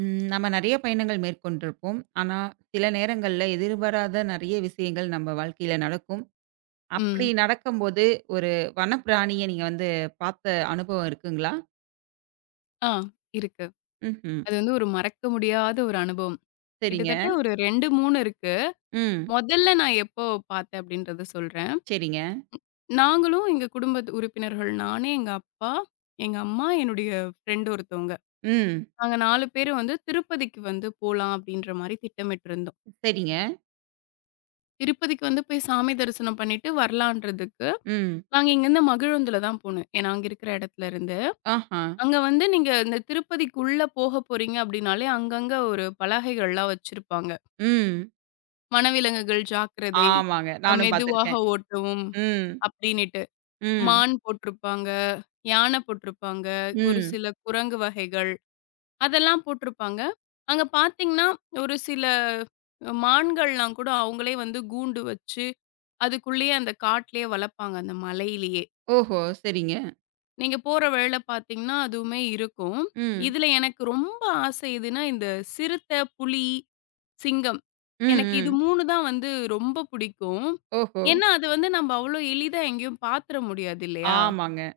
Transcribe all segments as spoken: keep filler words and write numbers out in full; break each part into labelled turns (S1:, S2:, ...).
S1: ம், நம்ம நிறைய பயணங்கள் மேற்கொண்டிருப்போம். ஆனா, சில நேரங்கள்ல எதிர்பாராத நிறைய விஷயங்கள் நம்ம வாழ்க்கையில நடக்கும். அப்படி
S2: ம்.
S1: நடக்கும்போது, ஒரு வனப்பிராணிய நீங்க வந்து பார்த்த அனுபவம் இருக்குங்களா?
S2: ஆ இருக்கு.
S1: ம்ஹ்ம்.
S2: அது வந்து ஒரு மறக்க முடியாத ஒரு அனுபவம்.
S1: சரிங்க.
S2: கிட்டத்தட்ட ஒரு இரண்டு, மூன்று இருக்கு.
S1: ம்.
S2: மொதல்ல நான் எப்போ பார்த்தேன் அப்படின்றத சொல்றேன்.
S1: சரிங்க.
S2: நாங்களும் எங்க குடும்ப உறுப்பினர்கள் நானு, எங்க அப்பா, எங்க அம்மா, என்னுடைய ஃப்ரெண்ட் ஒருத்தவங்க.
S1: ம்.
S2: நாங்க நான்கு பேரும் வந்து திருப்பதிக்கு வந்து போலாம் அப்படின்ற மாரி திட்டமிட்டிருந்தோம்.
S1: சரிங்க.
S2: திருப்பதிக்கு வந்து போய் சாமி தரிசனம் பண்ணிட்டு வரலான்றதுக்கு,
S1: ம்.
S2: நாங்க இங்கருந்து மகிழுந்துல தான் போனோம். ஏன்னா அங்க இருக்கிற இடத்துல இருந்து.
S1: ஆஹா.
S2: அங்க வந்து நீங்க இந்த திருப்பதிக்குள்ள போக போறீங்க அப்படின்னாலே, அங்கங்க ஒரு பலகைகள்லாம் வச்சிருப்பாங்க.
S1: ம்.
S2: வனவிலங்குகள் ஜாக்கிரதை,
S1: ஆமாங்க,
S2: அ
S1: நானும்
S2: மெதுவாக
S1: பார்த்துருக்கேன்.
S2: ஓட்டவும்
S1: ம்.
S2: அப்படின்னுட்டு.
S1: ம்.
S2: மான் போட்டிருப்பாங்க, யானை போட்டிருப்பாங்க, ஒரு
S1: ம்.
S2: சில குரங்கு வகைகள் அதெல்லாம் போட்டிருப்பாங்க. அங்க பார்த்தீங்கன்னா, ஒரு சில மான்கள்லாம் கூட அவங்களே வந்து கூண்டு வச்சு, அதுக்குள்ளேயே அந்த காட்டிலேயே வளர்ப்பாங்க அந்த மலையிலேயே.
S1: ஓஹோ! சரிங்க.
S2: நீங்க போற வழியில பார்த்தீங்கன்னா, அதுவுமே இருக்கும்.
S1: ம்.
S2: இதுல எனக்கு ரொம்ப ஆசை எதுன்னா, இந்த சிறுத்தை, புலி, சிங்கம்.
S1: ம்.
S2: எனக்கு இது
S1: ம்.
S2: மூன்று தான் வந்து ரொம்ப பிடிக்கும்.
S1: ஓஹோ!
S2: ஏன்னா, அது வந்து நம்ம அவ்ளோ எளிதா எங்கேயும் பார்த்துற முடியாது இல்லையா?
S1: ஆமாங்க.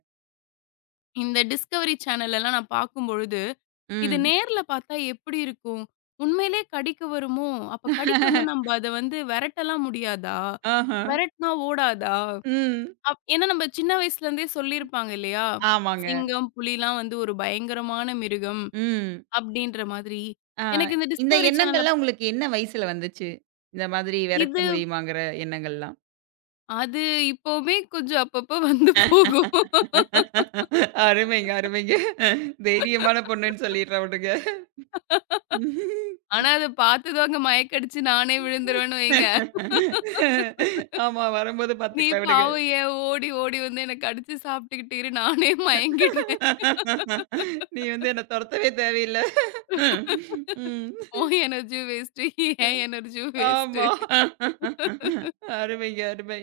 S2: இந்த டிஸ்கவரி சேனல்லலாம் நான் பார்க்கும்பொழுது, இது
S1: ம்.
S2: நேர்ல பார்த்தா எப்படி இருக்கும்? உண்மையிலே கடிக்க வருமோ? அப்ப கடிக்க வந்தா நம்ப அத வந்து விரட்டலாம் முடியாதா?
S1: ஆஹ.
S2: விரட்டுனா ஓடாதா?
S1: ம்.
S2: அப் ஏன்னா நம்ம சின்ன வயசுலேருந்தே சொல்லியிருப்பாங்க இல்லையா?
S1: ஆமாங்க.
S2: சிங்கம், புலிலாம் வந்து ஒரு பயங்கரமான மிருகம்
S1: ம்.
S2: அப்டின்ற மாதிரி.
S1: ஆ,
S2: எனக்கு இந்த
S1: இந்த
S2: டிஸ்கவரி சேனல்ல
S1: எண்ணங்கள்லாம் உங்களுக்கு என்ன வயசுல வந்துச்சு? இந்த மாதிரி விரட்ட
S2: இது
S1: முடியுமாங்கிற எண்ணங்கள்லாம்?
S2: அது இப்பவுமே கொஞ்சம் அப்பப்போ வந்து போகும்.
S1: அருமைங்க, அருமைங்க. தைரியமான பொண்ணுன்னு சொல்லிடுறேன் விடுங்க.
S2: ஆனா அத பார்த்துதாங்க மயக்கடிச்சு நானே விழுந்துருவேன்னு வைங்க.
S1: ஆமா, வரும்போது
S2: நீ
S1: பாத்துக்கலாம் விடுங்க.
S2: பாவம் ஏன் ஓடி ஓடி வந்து என்ன கடிச்சு சாப்பிட்டுக்கிட்டு இரு, நானே மயங்கிடுறேன்.
S1: நீ வந்து என்ன தொரத்தவே தேவையில்ல. ம்.
S2: உன் எனர்ஜியும் வேஸ்ட்டு, என் எனர்ஜியும் வேஸ்ட்.
S1: ஆமா. அருமைங்க, அருமை.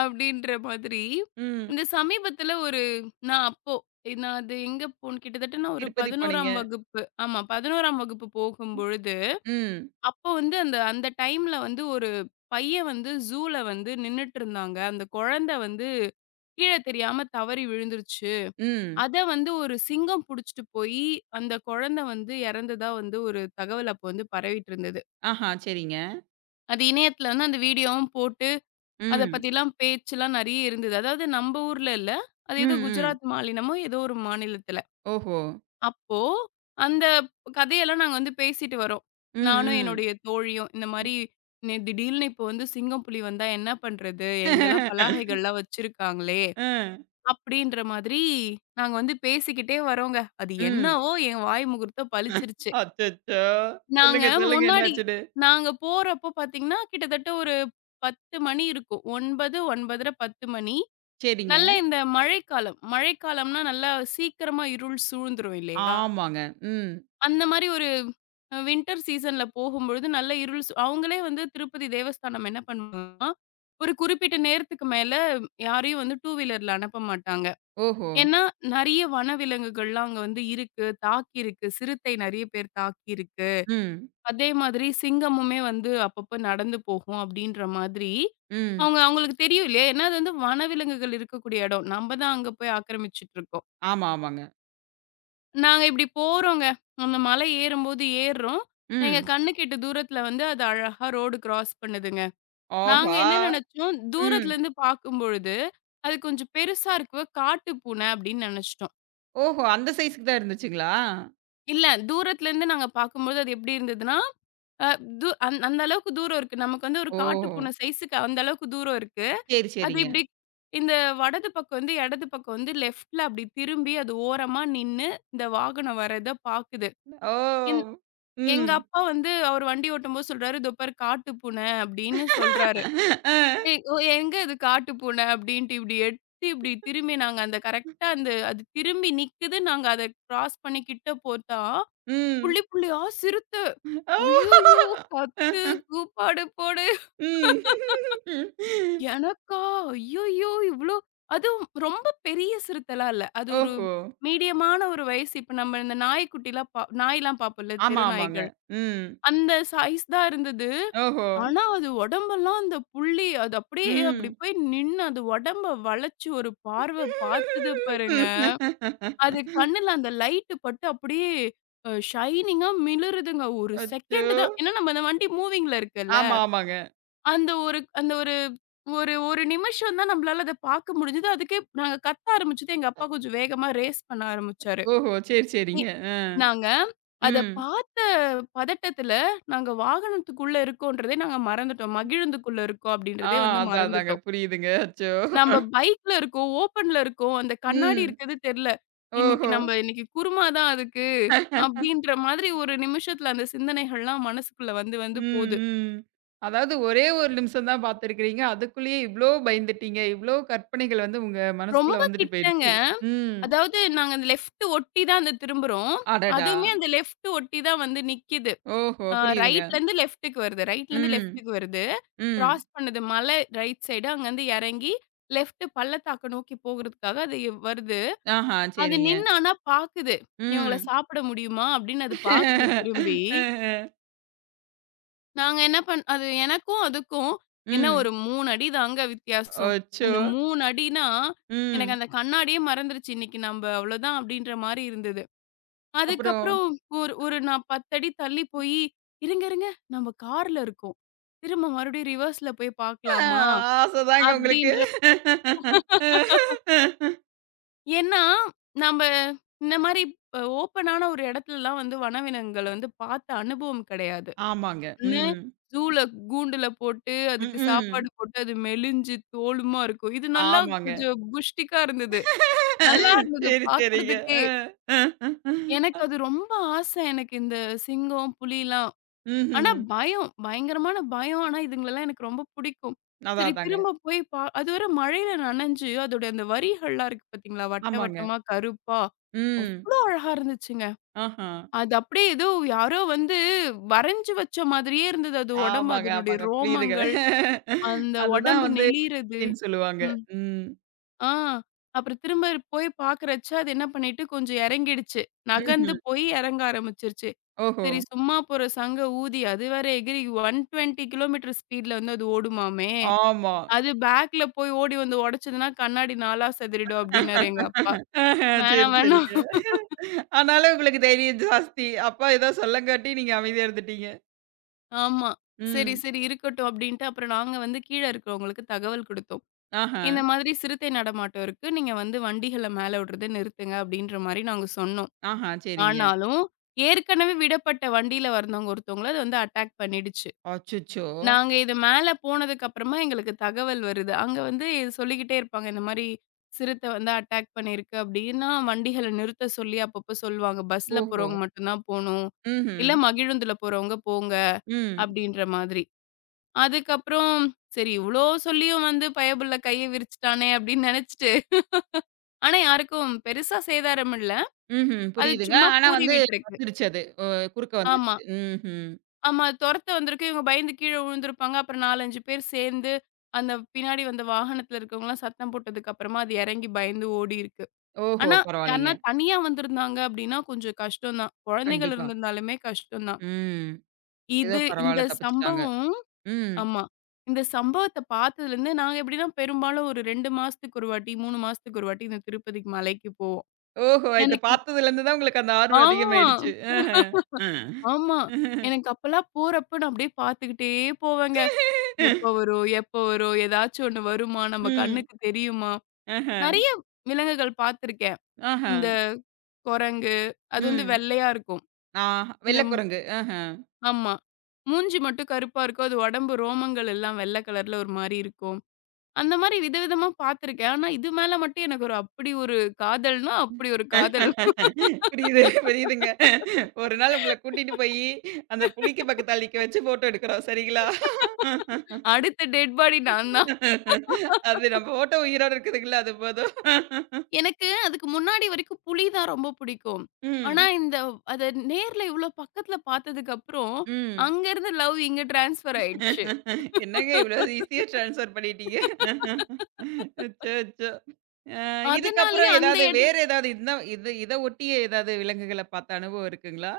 S2: அப்படின்ற மாதிரி.
S1: ம்.
S2: இந்த சமீபத்தில ஒரு நான் அப்போ நான் அது எங்க போனேன் கிட்டத்தட்ட நான் ஒரு
S1: திருப்பதி போனீங்க.
S2: 11ஆம் வகுப்பு ஆமா 11ஆம் வகுப்பு போகும்பொழுது,
S1: ம்,
S2: அப்போ வந்து அந்த அந்த டைம்ல வந்து ஒரு பையன் வந்து ஜூல வந்து நின்னுட்டுருந்தாங்க. அந்த குழந்தை வந்து கீழ தெரியாம தவறி விழுந்துருச்சு.
S1: ம்.
S2: அத வந்து ஒரு சிங்கம் புடிச்சுட்டு போயி, அந்த குழந்தை வந்து இறந்ததா வந்து ஒரு தகவல் அப்போ வந்து பரவிட்டு இருந்தது.
S1: ஆஹா, சரிங்க.
S2: அது இணையத்தில வந்து அந்த வீடியோவும் போட்டு அத
S1: ம்.
S2: பத்திலாம் பேச்சுலாம் நெறைய இருந்தது. அதாவது நம்ப ஊர்ல இல்ல. அது
S1: ம்,
S2: ஏதோ
S1: ம்.
S2: குஜராத் மாநிலமோ ஏதோ ஒரு மாநிலத்தில.
S1: ஓஹோ!
S2: அப்போ அந்த கதையெல்லாம் நாங்க வந்து பேசிட்டு வரோம்.
S1: ம்,
S2: நானும்
S1: ம்.
S2: என்னுடைய தோழியும். இந்த மாரி நி திடீல்னு இப்போ வந்து சிங்கம், புலி வந்தா என்ன பண்றது? எங்கலாம் பலகைகள்லாம் வச்சிருக்காங்களே!
S1: ம்.
S2: அப்டின்ற மாதிரி நாங்க வந்து பேசிக்கிட்டே வரோங்க. அது
S1: ம்.
S2: என்னவோ என் வாய் முகூர்த்தம் பலிச்சிருச்சு.
S1: அச்சச்சோ!
S2: நாங்க
S1: சொல்லுங்க, சொல்லுங்க,
S2: முன்னாடி
S1: என்னாச்சுன்னு?
S2: நாங்க போறப்போ பார்த்தீங்கன்னா, கிட்டத்தட்ட ஒரு பத்து மணி இருக்கும். ஒன்பது, ஒன்பதே முப்பது, பத்து மணி.
S1: சரிங்க.
S2: நல்ல இந்த மழைக்காலம். மழைக்காலம்னா நல்லா சீக்கிரமா இருள் சூழ்ந்துரும் இல்லையா?
S1: ஆமாங்க. ம்.
S2: அந்த மாரி ஒரு வின்டர் சீசன்ல போகும்பொழுது நல்ல இருள் சு அவங்களே வந்து திருப்பதி தேவஸ்தானம் என்ன பண்ணுவாங்கன்னா, ஒரு குறிப்பிட்ட நேரத்துக்கு மேல யாரையும் வந்து டூ வீலர்ல அனுப்ப மாட்டாங்க.
S1: ஓஹோ!
S2: ஏன்னா, நெறைய வனவிலங்குகள்லாம் அங்க வந்து இருக்கு, தாக்கியிருக்கு. சிறுத்தை நெறைய பேர் தாக்கியிருக்கு.
S1: ம்,
S2: அதே மாதிரி சிங்கமுமே வந்து அப்பப்ப நடந்து போகும் அப்டின்ற மாதிரி,
S1: ம்.
S2: அவங்க அவங்களுக்கு தெரியும் இல்லையா? ஏன்னா, அது வந்து வனவிலங்குகள் இருக்கக்கூடிய இடம். நம்ம தான் அங்க போய் ஆக்கிரமிச்சுட்டு இருக்கோம்.
S1: ஆமா, ஆமாங்க.
S2: நாங்க இப்டி போறோங்க. அந்த மலை ஏறும்போது ஏறுறோம். எங்க
S1: ம்.
S2: கண்ணுக்கெட்டு தூரத்துல வந்து அது அழகா ரோடு கிராஸ் பண்ணுதுங்க. நாங்க
S1: ஆஹா!
S2: என்ன நெனச்சோம்,
S1: ம்.
S2: தூரத்துலருந்து பார்க்கும்பொழுது, அது கொஞ்சம் பெருசா இருக்கு, காட்டு பூனை அப்டின்னு நெனச்சுட்டோம்.
S1: ஓஹோ! அந்த சைஸ்க்கு தான் இருந்துச்சுங்களா?
S2: இல்ல தூரத்துலருந்து நாங்க பார்க்கும்போது அது எப்டி இருந்ததுன்னா, அ து அந் அந்த அளவுக்கு தூரம் இருக்கு. நமக்கு வந்து ஒரு காட்டு
S1: ஓஹோ!
S2: பூனை சைஸுக்கு அந்த அளவுக்கு தூரம் இருக்கு.
S1: சரி,
S2: அது
S1: சரிங்க.
S2: இப்டி இந்த வடது பக்கம் வந்து, இடது பக்கம் வந்து லெஃப்ட்ல அப்டி திரும்பி அது ஓரமா நின்னு, இந்த வாகனம் வர்றத பாக்குது.
S1: ஓ!
S2: எங்க
S1: ம்.
S2: அப்பா வந்து அவரு வண்டி ஓட்டும்போது சொல்றாரு, "இதோ பாரு காட்டு பூனை" அப்படின்னு சொல்றாரு.
S1: அ.
S2: ஏ ஒ எங்க இது காட்டு பூனை அப்படின்ட்டு இப்படி எடுத்து இப்படி திரும்பி நாங்க அந்த கரெக்ட்டா அந்த அது திரும்பி நிக்குது. நாங்க அத கிராஸ் பண்ணி கிட்ட போத்தா,
S1: ம்.
S2: புள்ளி புள்ளியா சிறுத்த.
S1: ஓ!
S2: ஐய்யய்யோ! கத்து, கூப்பாடு போடு.
S1: ம்.
S2: எனக்கா? ஐய்யய்யோ! இவ்ளோ அதுவும் ரொம்ப பெரிய சிறுத்தைலாம் இல்ல. அது ஒரு
S1: ஓஹோ!
S2: மீடியமான ஒரு வயசு. இப்ப நம்ம இந்த நாய்க்குட்டிலாம் பா நாய்லாம் பாப்போம்ல,
S1: ஆமா,
S2: தெரு
S1: ஆமாங்க.
S2: நாய்கள்.
S1: ம்.
S2: அந்த சைஸ் தான் இருந்தது.
S1: ஓஹோ!
S2: ஆனா, அது உடம்பெல்லாம் அந்த புள்ளி அது அப்படியே அப்படி
S1: ம்.
S2: போய் நின்னு, அது உடம்ப வளைச்சு ஒரு பார்வை பாத்துது பாருங்க. அது கண்ணுல அந்த லைட்டு பட்டு அப்படியே அ ஷைனிங்கா மிளிருதுங்க. ஒரு
S1: அச்சோ!
S2: செகண்ட் தான். ஏன்னா, நம்ம அந்த வண்டி மூவிங்ல இருக்குல்ல.
S1: ஆமா, ஆமாங்க.
S2: அந்த ஒரு அந்த ஒரு ஒரு ஒரு நிமிஷம் தான் நம்மளால அத பாக்க முடிஞ்சது. அதுக்கே நாங்க கத்த ஆரம்பிச்சது. எங்க அப்பா கொஞ்சம் வேகமா ரேஸ் பண்ண ஆரம்பிச்சாரு.
S1: ஓஹோ! சரி,
S2: இ
S1: சரிங்க. அ.
S2: நாங்க அத
S1: ம்.
S2: பார்த்த பதட்டத்துல, நாங்க வாகனத்துக்குள்ள இருக்கோன்றதே நாங்க மறந்துட்டோம். மகிழுந்துக்குள்ள இருக்கோம்
S1: ஆ,
S2: அப்படின்றதே வந்து
S1: அதான், அதாங்க.
S2: மறந்துட்டோம்.
S1: புரியுதுங்க. அச்சோ!
S2: நம்ப பைக்ல இருக்கோம், ஓப்பன்ல இருக்கோம். அந்த கண்ணாடி
S1: ம்.
S2: இருக்கிறது தெர்ல. இன்னைக்கு
S1: ஓஹோ!
S2: நம்ம இன்னைக்கு குருமா தான் அதுக்கு, அப்படின்ற மாதிரி ஒரு நிமிஷத்துல அந்த சிந்தனைகள்லாம் மனசுக்குள்ள வந்து வந்து
S1: ம்,
S2: போது.
S1: ம். அதாவது ஒரே ஒரு நிமிஷம் தான் பார்த்துருக்கிறீங்க. அதுக்குள்ளேயே இவ்ளோ பயந்துட்டீங்க. இவ்ளோ கற்பனைகள் வந்து உங்க மனசுக்குள்ள
S2: ரொம்ப
S1: வந்துட்டு
S2: கிட்டங்க.
S1: போயிருச்சு. ம்.
S2: அதாவது நாங்க அந்த லெஃப்ட் ஒட்டி தான் அந்த திரும்புறோம்.
S1: அடடா!
S2: அதுவுமே அந்த லெஃப்ட் ஒட்டி தான் வந்து நிக்கிது.
S1: ஓஹோ!
S2: ஆ
S1: புரியுதுங்க.
S2: ரைட்லருந்து லெஃப்ட்‌டுக்கு வருது. ரைட்லருந்து
S1: ம்,
S2: லெஃப்ட்‌டுக்கு வருது.
S1: ம்.
S2: கிராஸ் பண்ணுது. மலை ரைட் சைடு. அங்கருந்து எறங்கி லெஃப்ட் பள்ளத்தாக்க நோக்கி போகுறதுக்காக அது வருது.
S1: ஆஹா!
S2: அது
S1: சரிங்க.
S2: நின்னு ஆனா பாக்குது. இவங்கள
S1: ம்.
S2: சாப்பிட முடியுமா? அப்படின்னு அது பாக்குது திரும்பி.
S1: ஆஹா.
S2: நாங்க என்ன பண் அது எனக்கும் அதுக்கும் என்ன
S1: ம்.
S2: ஒரு மூன்று அடி தாங்க வித்தியாசம்.
S1: அச்சோ!
S2: அந்த மூன்று அடினா, எனக்கு
S1: ம்.
S2: அந்த கண்ணாடியே மறந்துருச்சு. இன்னைக்கு நம்ப அவ்வளோதான் அப்படின்ற மாரி இருந்தது.
S1: அப்புறம்
S2: அதுக்கப்புறம் ஒரு ஒரு நான் பத்து அடி தள்ளி போயி, "இருங்க, இருங்க நம்ம கார்ல இருக்கோம். திரும்ப மறுபடியும் ரிவர்ஸ்ல போய்
S1: ஆ,
S2: பார்க்கலாமா?"
S1: ஆசதாங்க உங்களுக்கு.
S2: அப்படின்ற ஏன்னா, நம்ப இந்த மாரி அ ஓப்பனான ஒரு இடத்துலலாம் வந்து வனவிலங்குகள வந்து பார்த்த அனுபவம் கிடையாது.
S1: ஆமாங்க.
S2: ஒண்ணு
S1: ம்.
S2: ஜூல கூண்டுல போட்டு, அதுக்கு
S1: ம்ஹ்ம்.
S2: சாப்பாடு போட்டு, அது மெலிஞ்சு தோலுமா இருக்கும். இது நல்லா
S1: ஆமாங்க.
S2: கொஞ்சம் புஷ்டிக்கா இருந்தது. நல்லா இருந்தது
S1: சரி, சரிங்க.
S2: பார்க்கறதுக்கே.
S1: அ, அ.
S2: எனக்கு அது ரொம்ப ஆசை. எனக்கு இந்த சிங்கம், புலிலாம் ஆனா
S1: ம்ஹ்ம்.
S2: பயம். பயங்கரமான பயம். ஆனா இதுங்களெல்லாம் எனக்கு ரொம்ப புடிக்கும்.
S1: அதான்,
S2: சரி
S1: அதாங்க.
S2: திரும்ப போய் பா அது வேற மழையில நனைஞ்சு, அதோட அந்த வரிகள்லாம் இருக்கு பார்த்தீங்களா? வட்ட
S1: ஆமாங்க.
S2: வட்டமா, கருப்பா.
S1: ம்.
S2: அவ்ளோ அழகா இருந்துச்சுங்க.
S1: ஆஹா.
S2: அது அப்படியே ஏதோ யாரோ வந்து வரைஞ்சு வச்ச மாதிரியே இருந்தது அது உடம்பு.
S1: ஆமாங்க,
S2: அதனுடைய
S1: ஆமாங்க. புரியுதுங்க.
S2: ரோமங்கள், அந்த
S1: அதுதான்
S2: உடம்பு
S1: வந்து
S2: நெளியிறது.
S1: ன்னு சொல்லுவாங்க.
S2: ம்.
S1: ம்.
S2: ஆ. அப்புறம் திரும்ப போய் பார்க்குறச்ச, அது என்ன பண்ணிட்டு கொஞ்சம் இறங்கிடுச்சு.
S1: ம்ஹ்ம்.
S2: நகர்ந்து போய் இறங்க ஆரம்பிச்சுருச்சு.
S1: ஓஹோ!
S2: சரி, சும்மா போற சங்க ஊதி, அது வேற எகிறி நூற்று இருபது கிலோமீட்டர் ஸ்பீட்ல வந்து அது ஓடுமாமே!
S1: ஆமா.
S2: அது பேக்ல போய் ஓடி வந்து உடைச்சதுன்னா, கண்ணாடி நாலா சிதறிடும் அப்டின்னாரு எங்க அப்பா.
S1: ஆஹ. சரி,
S2: வேணாம், வேணாம்.
S1: சரிங்க. ஆனாலும் உங்களுக்கு தைரியம் ஜாஸ்தி. அப்பா ஏதோ சொல்லங்காட்டி நீங்க அமைதியா இருந்துட்டீங்க.
S2: ஆமா. சரி,
S1: ம்.
S2: சரி இருக்கட்டும் அப்டின்ட்டு, அப்புறம் நாங்க வந்து கீழ இருக்கிறவங்களுக்கு தகவல் குடுத்தோம்.
S1: ஆஹா.
S2: இந்த மாதிரி சிறுத்தை நடமாட்டம் இருக்கு. நீங்க வந்து வண்டிகள மேல விடுறத நிறுத்துங்க அப்டின்ற மாரி நாங்க சொன்னோம்.
S1: ஆஹா. சரிங்க.
S2: ஆனாலும், ஏற்கனவே விடப்பட்ட வண்டியில வந்தவங்க ஒருத்தவங்கள அது வந்து அட்டாக் பண்ணிடுச்சு.
S1: அச்சச்சோ!
S2: நாங்க இது மேல போனதுக்கு அப்புறமா எங்களுக்கு தகவல் வருது. அங்க வந்து இது சொல்லிக்கிட்டே இருப்பாங்க. இந்த மாரி சிறுத்தை வந்து அட்டாக் பண்ணியிருக்கு அப்டின்னா, வண்டிகள நிறுத்த சொல்லி அப்பப்போ சொல்லுவாங்க. பஸ்ல
S1: ஓஹோ!
S2: போறவங்க மட்டும் தான் போணும்.
S1: ம்ஹ்ம்.
S2: இல்ல மகிழுந்துல போறவங்க போங்க
S1: ம்.
S2: அப்டின்ற மாதிரி. அதுக்கப்புறம் சரி இவ்ளோ சொல்லியும் வந்து பயபுள்ள கைய விரிச்சுட்டானே அப்டின்னு நெனச்சுட்டு ஆனா யாருக்கும் பெருசா சேதாரம் இல்ல.
S1: ம்ஹ்ம்.
S2: அது
S1: புரியுதுங்க.
S2: சும்மா
S1: ஆனா
S2: பூரி
S1: வந்து
S2: விட்டுருக்கு.
S1: வந்துருச்சு அது. ஒ, குறுக்க
S2: ஆமா.
S1: வந்துருச்சு. ம்ஹ்ம்.
S2: ஆமா. தொரத்த வந்திருக்கு. இவங்க பயந்து கீழ விழுந்திருப்பாங்க. அப்புறம் நான்கு, ஐந்து பேர் சேர்ந்து, அந்த பின்னாடி வந்த வாகனத்துல இருக்கவங்கலாம் சத்தம் போட்டதுக்கு அப்புறமா, அது எறங்கி பயந்து ஓடியிருக்கு.
S1: ஓஹோ!
S2: ஆனா,
S1: பரவாயில்லைங்க.
S2: யாருன்னா தனியா வந்திருந்தாங்க அப்படின்னா, கொஞ்சம் கஷ்டம் தான். குழந்தைகள்
S1: கண்டிப்பா.
S2: இருந்திருந்தாலுமே கஷ்டம் தான்.
S1: ம். ஏதோ
S2: இது இந்த
S1: பரவால்ல தப்பிச்சுட்டாங்க.
S2: சம்பவம்
S1: ம்.
S2: ஆமா. இந்த சம்பவத்த பார்த்ததுலருந்து நாங்க எப்படின்னா, பெரும்பாலும் ஒரு இரண்டு மாசத்துக்கு ஒரு வாட்டி, மூன்று மாசத்துக்கு ஒரு வாட்டி இந்த திருப்பதிக்கு மலைக்கு போவோம்.
S1: ஓஹோ! இத
S2: எனக்கு
S1: பார்த்ததுலருந்து தான் உங்களுக்கு அந்த ஆர்வம்
S2: ஆமா,
S1: அதிகமாயிடுச்சு. ஆஹ. அ.
S2: ஆமா. எனக்கு அப்பலாம் போறப்ப நான் அப்படியே பார்த்துக்கிட்டே போவேங்க. எப்ப வரும்? எப்ப வரும்? ஏதாச்சும் ஒண்ணு வருமா? நம்ம
S1: ம்.
S2: கண்ணுக்கு தெரியுமா?
S1: ஆஹ.
S2: நெறைய விலங்குகள் பார்த்துருக்கேன்.
S1: ஆஹ.
S2: இந்த குரங்கு, அது வந்து
S1: ம்.
S2: வெள்ளையா இருக்கும்.
S1: ஆ,
S2: இந்த
S1: வெள்ள
S2: ம்
S1: குரங்கு. ஆஹ.
S2: ஆமா. மூஞ்சி மட்டும் கருப்பா இருக்கும். அது உடம்பு ரோமங்கள் எல்லாம் வெள்ள கலர்ல ஒரு மாரி இருக்கும். அந்த மாரி விதவிதமா பார்த்துருக்கேன். ஆனா, இது மேல மட்டும் எனக்கு ஒரு அப்படி ஒரு காதல்னா, அப்படி ஒரு காதல்.
S1: புரியுது, புரியுதுங்க. ஒரு நாள் உங்கள கூட்டிட்டு போயி, அந்த புளிக்கு பக்கத்தால நிக்க வச்சு ஃபோட்டோ எடுக்குறோம். சரிங்களா?
S2: அடுத்த டெட் பாடி நான் தான்.
S1: அது நம்ம ஃபோட்டோ உயிரோட இருக்குதுங்கள, அது போதும்.
S2: எனக்கு அதுக்கு முன்னாடி வரைக்கும் புலி தான் ரொம்ப பிடிக்கும். ஆனா,
S1: ம்,
S2: இந்த அத நேர்ல இவ்ளோ பக்கத்துல பார்த்ததுக்கு அப்புறம்,
S1: ம்.
S2: அங்கருந்து லவ் இங்க ட்ரான்ஸ்ஃபர் ஆயிடுச்சு.
S1: என்னங்க இவ்ளோ ஈஸியா ட்ரான்ஸ்ஃபர் பண்ணிட்டீங்க. அச்சோ, அச்சோ. அ,
S2: அதனாலயே
S1: இதுக்கப்புறம்
S2: அந்த
S1: ஏதாவது வேற
S2: இடம்
S1: ஏதாவது இந்த இது இத ஒட்டிய ஏதாவது விலங்குகள பார்த்த அனுபவம் இருக்குங்களா?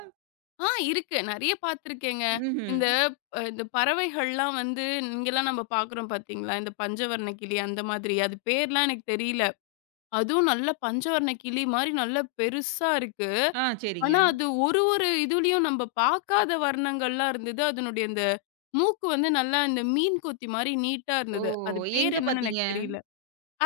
S2: ஆ இருக்கு. நெறைய பார்த்துருக்கேங்க.
S1: ம்ஹ்ம்.
S2: இந்த அ இந்த பறவைகள்லாம் வந்து இங்கலாம் நம்ம பார்க்குறோம் பார்த்தீங்களா? இந்த பஞ்சவர்ண கிளி அந்த மாதிரி. அது பேர்லாம் எனக்கு தெரியல. அதுவும் நல்ல பஞ்சவர்ண கிளி மாரி நல்லா பெருசா இருக்கு.
S1: ஆ, சரிங்க.
S2: ஆனா, அது ஒரு ஒரு இதுலயும் நம்ம பார்க்காத வர்ணங்கள்லாம் இருந்தது. அதனுடைய அந்த மூக்கு வந்து நல்லா இந்த மீன் கொத்தி மாரி நீட்டா
S1: ஓ!
S2: இருந்தது. அது
S1: எங்க
S2: பேர் என்னன்னு
S1: பாத்தீங்க?
S2: எனக்கு தெரியல.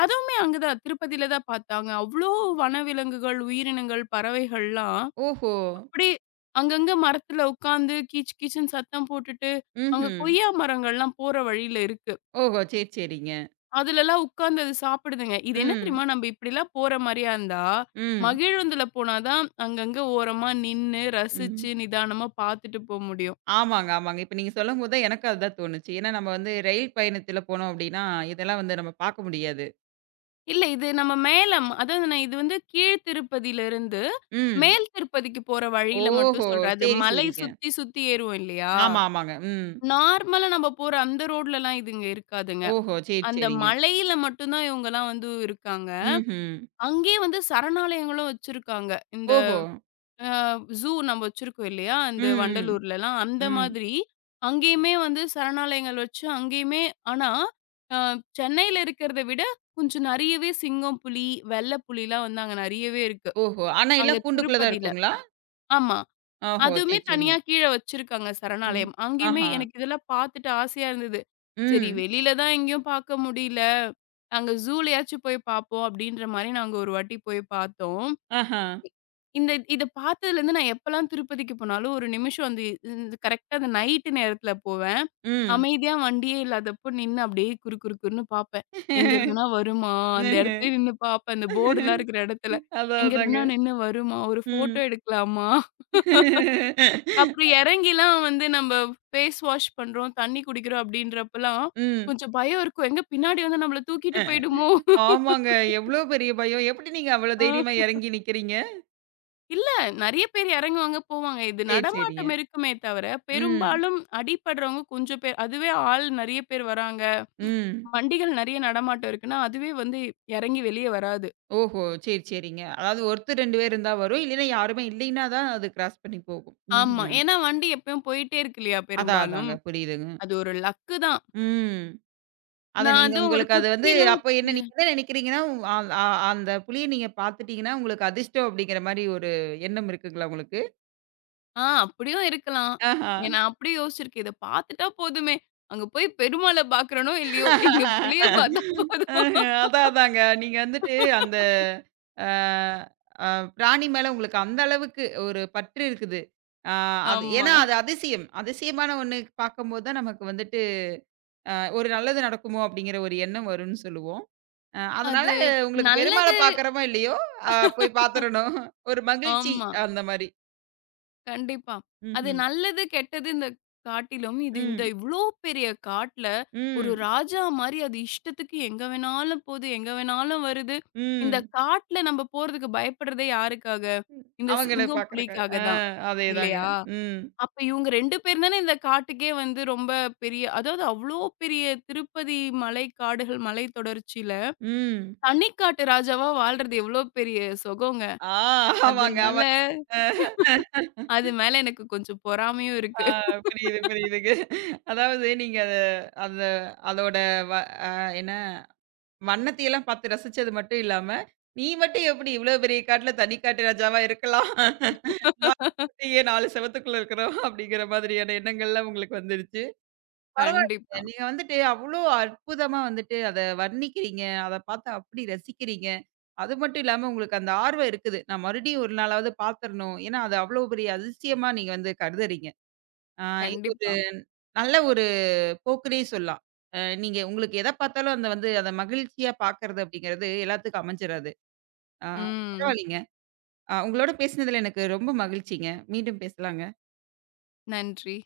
S2: அதுவுமே அங்க தான் திருப்பதியில தான் பார்த்தாங்க. அவ்ளோ வனவிலங்குகள், உயிரினங்கள், பறவைகள்லாம்
S1: ஓஹோ!
S2: அப்படியே அங்கங்க மரத்துல உட்காந்து கீச் கீச்சுன்னு சத்தம் போட்டுட்டு, அங்க
S1: ம்ஹ்ம்.
S2: கொய்யா மரங்கள்லாம் போற வழியில இருக்கு.
S1: ஓஹோ! சரி, சரிங்க.
S2: அதுலலாம் உட்காந்து அது சாப்பிடுதுங்க. இது என்ன
S1: ம்.
S2: தெரியுமா? நம்ம இப்படிலாம் போற மாரியா இருந்தா,
S1: ம்.
S2: மகிழுந்துல போனா தான் அங்கங்க ஓரமா நின்னு,
S1: ம்.
S2: ரசிச்சு, நிதானமா பார்த்துட்டு போ முடியும்.
S1: ஆமாங்க, ஆமாங்க. இப்ப நீங்க சொல்லும்போது தான் எனக்கும் அதுதான் தோணுச்சு. ஏன்னா நம்ம வந்து ரயில் பயணத்துல போனோம் அப்டின்னா, இதெல்லாம் வந்து நம்ம பாக்க முடியாது.
S2: இல்ல இது நம்ம மேல ம- அதாவது நான் இது வந்து கீழ் திருப்பதியிலிருந்து
S1: ம்.
S2: மேல் திருப்பதிக்கு போற வழியில மட்டும்
S1: ஓஹோ!
S2: சொல்றேன். அது
S1: சரி,
S2: மலை
S1: சரிங்க.
S2: சுத்தி சுத்தி ஏறுவோம் இல்லையா?
S1: ஆமா, ஆமாங்க. ம்.
S2: நார்மலா நம்ம போற அந்த ரோட்லலாம் இதுங்க இருக்காதுங்க.
S1: ஓஹோ! சரி,
S2: அந்த
S1: சரிங்க.
S2: மலையில மட்டும் தான் இவங்கலாம் வந்து இருக்காங்க.
S1: ம்ஹ்ம்.
S2: அங்கேயே வந்து சரணாலயங்களும் வச்சிருக்காங்க. இந்த
S1: ஓஹோ!
S2: அ ஜூ நம்ம வச்சிருக்கோம் இல்லையா?
S1: ம்,
S2: இந்த
S1: ம்.
S2: வண்டலூர்லலாம் அந்த
S1: ம்.
S2: மாதிரி அங்கேயுமே வந்து சரணாலயங்கள் வச்சு அங்கேயுமே ஆனா அ சென்னையில இருக்கிறத விட கொஞ்சம் நெறையவே சிங்கம், புலி, வெள்ள புலிலாம் வந்து அங்க நெறையவே இருக்கு.
S1: ஓஹோ! ஆனா
S2: அங்க
S1: எல்லாம் கூண்டுக்குள்ள தான்
S2: திருப்பதில.
S1: இருக்குங்களா?
S2: ஆமா.
S1: ஓஹோ!
S2: அதுவுமே
S1: சரி,
S2: தனியா
S1: சரிங்க.
S2: கீழ வச்சிருக்காங்க
S1: ம்.
S2: சரணாலயம். அங்கேயுமே
S1: ஆஹா.
S2: எனக்கு இதெல்லாம் பார்த்துட்டு ஆசையா இருந்தது. சரி
S1: ம்.
S2: வெளியில தான் எங்கேயும் பார்க்க முடியல. அங்க ஜூலயாச்சும் போய் பார்ப்போம் அப்டின்ற மாரி நாங்க ஒரு வாட்டி போய் பார்த்தோம்.
S1: ஆஹா.
S2: இந்த இத பார்த்ததுலேருந்து நான் எப்பலாம் திருப்பதிக்கு போனாலும் ஒரு நிமிஷம் வந்து இந்த கரெக்ட்டா அந்த நைட்டு நேரத்தில போவேன்.
S1: ம்.
S2: அமைதியா வண்டியே இல்லாதப்போ நின்னு அப்டியே குறு குறு குறுன்னு பார்ப்பேன். எங்க இருந்துனா வருமா? அந்த இடத்துலயே நின்னு பார்ப்பேன். அந்த
S1: ம்ஹ்ம்.
S2: போர்டுலாம் இருக்கிற இடத்துல.
S1: அதான்
S2: எங்க
S1: அதாங்க.
S2: இருந்துனா நின்னு வருமா? ஒரு ஃபோட்டோ
S1: ம்.
S2: எடுக்கலாமா? அப்புறம் இறங்கிலாம் வந்து நம்ம ஃபேஸ் வாஷ் பண்றோம், தண்ணி குடிக்கிறோம் அப்படின்றப்பலாம்,
S1: ம்.
S2: கொஞ்சம் பயம் இருக்கும். எங்க பின்னாடி வந்து நம்மள தூக்கிட்டு போயிடுமோ?
S1: ஆமாங்க. எவ்ளோ பெரிய பயம். எப்படி நீங்க அவ்வளோ தைரியமா
S2: ஆ
S1: இறங்கி நிக்கிறீங்க?
S2: இல்ல நெறைய பேர் இறங்குவாங்க, போவாங்க. இது
S1: சரி, சரிங்க.
S2: நடமாட்டம் இருக்குமே தவிர,
S1: ம்.
S2: பெரும்பாலும் அடிபடுறவங்க கொஞ்சம் பேர். அதுவே ஆள் நெறைய பேர் வராங்க,
S1: ம்.
S2: வண்டிகள் நெறைய நடமாட்டம் இருக்குன்னா, அதுவே வந்து இறங்கி வெளிய வராது.
S1: ஓஹோ! சரி, சரிங்க. அதாவது ஒருத்தர் இரண்டு பேர் இருந்தா வரும். இல்லைன்னா யாருமே இல்லைன்னா தான் அது கிராஸ் பண்ணி போகும்.
S2: ஆமா.
S1: ம்ஹ்ம்.
S2: ஏன்னா வண்டி எப்பயும் போயிட்டே இருக்கு இல்லையா
S1: அதான்
S2: பெரும்பாலும்.
S1: அதாங்க. புரியுதுங்க.
S2: அது ஒரு லக்கு தான்.
S1: ம். அத
S2: நான்
S1: நீங்க
S2: அதுவும் ஒரு
S1: உங்களுக்கு அது வந்து,
S2: குச்சிலாம்
S1: அப்ப என்ன நீங்க என்ன நினைக்கிறீங்கன்னா, அ அ அந்த புலிய நீங்க பார்த்துட்டீங்கன்னா உங்களுக்கு அதிர்ஷ்டம் அப்படிங்கிற மாரி ஒரு எண்ணம் இருக்குங்களா உங்களுக்கு?
S2: ஆ அப்படியும் இருக்கலாம்.
S1: ஆஹா.
S2: ஏ நான் அப்படி யோசிச்சிருக்கேன். இத பார்த்துட்டா போதுமே. அங்க போய் பெருமாள பார்க்குறனோ இல்லையோ, இங்க புலிய பார்த்தா போதும்.
S1: அஹ, அதான் அதாங்க. நீங்க வந்துட்டு அந்த அ அ பிராணி மேல உங்களுக்கு அந்த அளவுக்கு ஒரு பற்று இருக்குது. ஆ, அது
S2: ஆமா.
S1: ஏன்னா அது அதிசயம். அதிசயமான ஒண்ணு பார்க்கும்போது தான் நமக்கு வந்துட்டு அ ஒரு நல்லது நடக்குமோ! அப்படிங்கிற ஒரு எண்ணம் வரும்ன்னு சொல்லுவோம். அ, அதனால
S2: அது
S1: உங்களுக்கு பெருமாள
S2: நல்லது.
S1: பார்க்குறோமோ இல்லையோ! அ, போய் பார்த்துறணும். ஒரு மகிழ்ச்சி
S2: ஆமா.
S1: அந்த மாரி.
S2: கண்டிப்பா. அது
S1: ம்ஹ்ம்.
S2: நல்லது, கெட்டது இந்த காட்டிலும், இது இந்த
S1: ம்.
S2: இவ்ளோ பெரிய காட்ல, ஒரு
S1: ம்.
S2: ராஜா மாரி அது இஷ்டத்துக்கு எங்க வேணாலும் போது, எங்க வேணாலும் வருது. இந்த
S1: ம்.
S2: காட்ல நம்ம போறதுக்கு பயப்படுறதே யாருக்காக? இந்த
S1: அவங்கள
S2: சிங்கம்,
S1: பார்க்குறக்காக.
S2: புலிக்காக
S1: ஆ,
S2: தான்.
S1: அதேதாங்க.
S2: இல்லையா?
S1: ம்.
S2: அப்ப இவங்க இரண்டு பேரும் தானே இந்த காட்டுக்கே வந்து ரொம்ப பெரிய அதாவது அவ்ளோ பெரிய திருப்பதி மலைக்காடுகள், மலை தொடர்ச்சியில
S1: ம்.
S2: தனிக்காட்டு ராஜாவா வாழ்றது எவ்ளோ பெரிய சுகங்க.
S1: ஆ, ஆமாங்க.
S2: அதனால
S1: ஆமாங்க.
S2: அது மேல எனக்கு கொஞ்சம் பொறாமையும்
S1: ஆ,
S2: இருக்கு.
S1: புரியுது, புரியுதுங்க. அதாவது நீங்க அத அந்த அதோட வ அ என்ன வண்ணத்தையெல்லாம் பார்த்து ரசிச்சது மட்டும் இல்லாம, நீ மட்டும் எப்படி இவ்ளோ பெரிய காட்டுல தனி காட்டு ராஜாவா இருக்கலாம்? நாங்க மட்டும் ஏன் நான்கு செவத்துக்குள்ள இருக்கிறோம்? அப்படிங்கிற மாதிரியான எண்ணங்கள்லாம் உங்களுக்கு வந்துருச்சு. பரவாயில்லைங்க.
S2: கண்டிப்பா,
S1: நீங்க வந்துட்டு அவ்ளோ அற்புதமா வந்துட்டு அத வர்ணிக்கிறீங்க. அத பார்த்து அப்படி ரசிக்கிறீங்க. அது மட்டும் இல்லாம உங்களுக்கு அந்த ஆர்வம் இருக்குது. நான் மறுபடியும் ஒரு நாளாவது பார்த்துறணும். ஏன்னா, அது அவ்ளோ பெரிய அதிசயமா நீங்க வந்து கருதுறீங்க. ஆ, இது ஒரு
S2: கண்டிப்பா.
S1: நல்ல ஒரு போக்குலயே சொல்லாம். அ, நீங்க உங்களுக்கு எத பார்த்தாலும் அந்த வந்து அத மகிழ்ச்சியா பார்க்கறது அப்படிங்கிறது எல்லாத்துக்கும் அமைஞ்சிராது. ஆ,
S2: ம்.
S1: பரவாயில்லைங்க. அ, உங்களோட பேசினதுல எனக்கு ரொம்ப மகிழ்ச்சிங்க. மீண்டும் பேசலாங்க.
S2: நன்றி.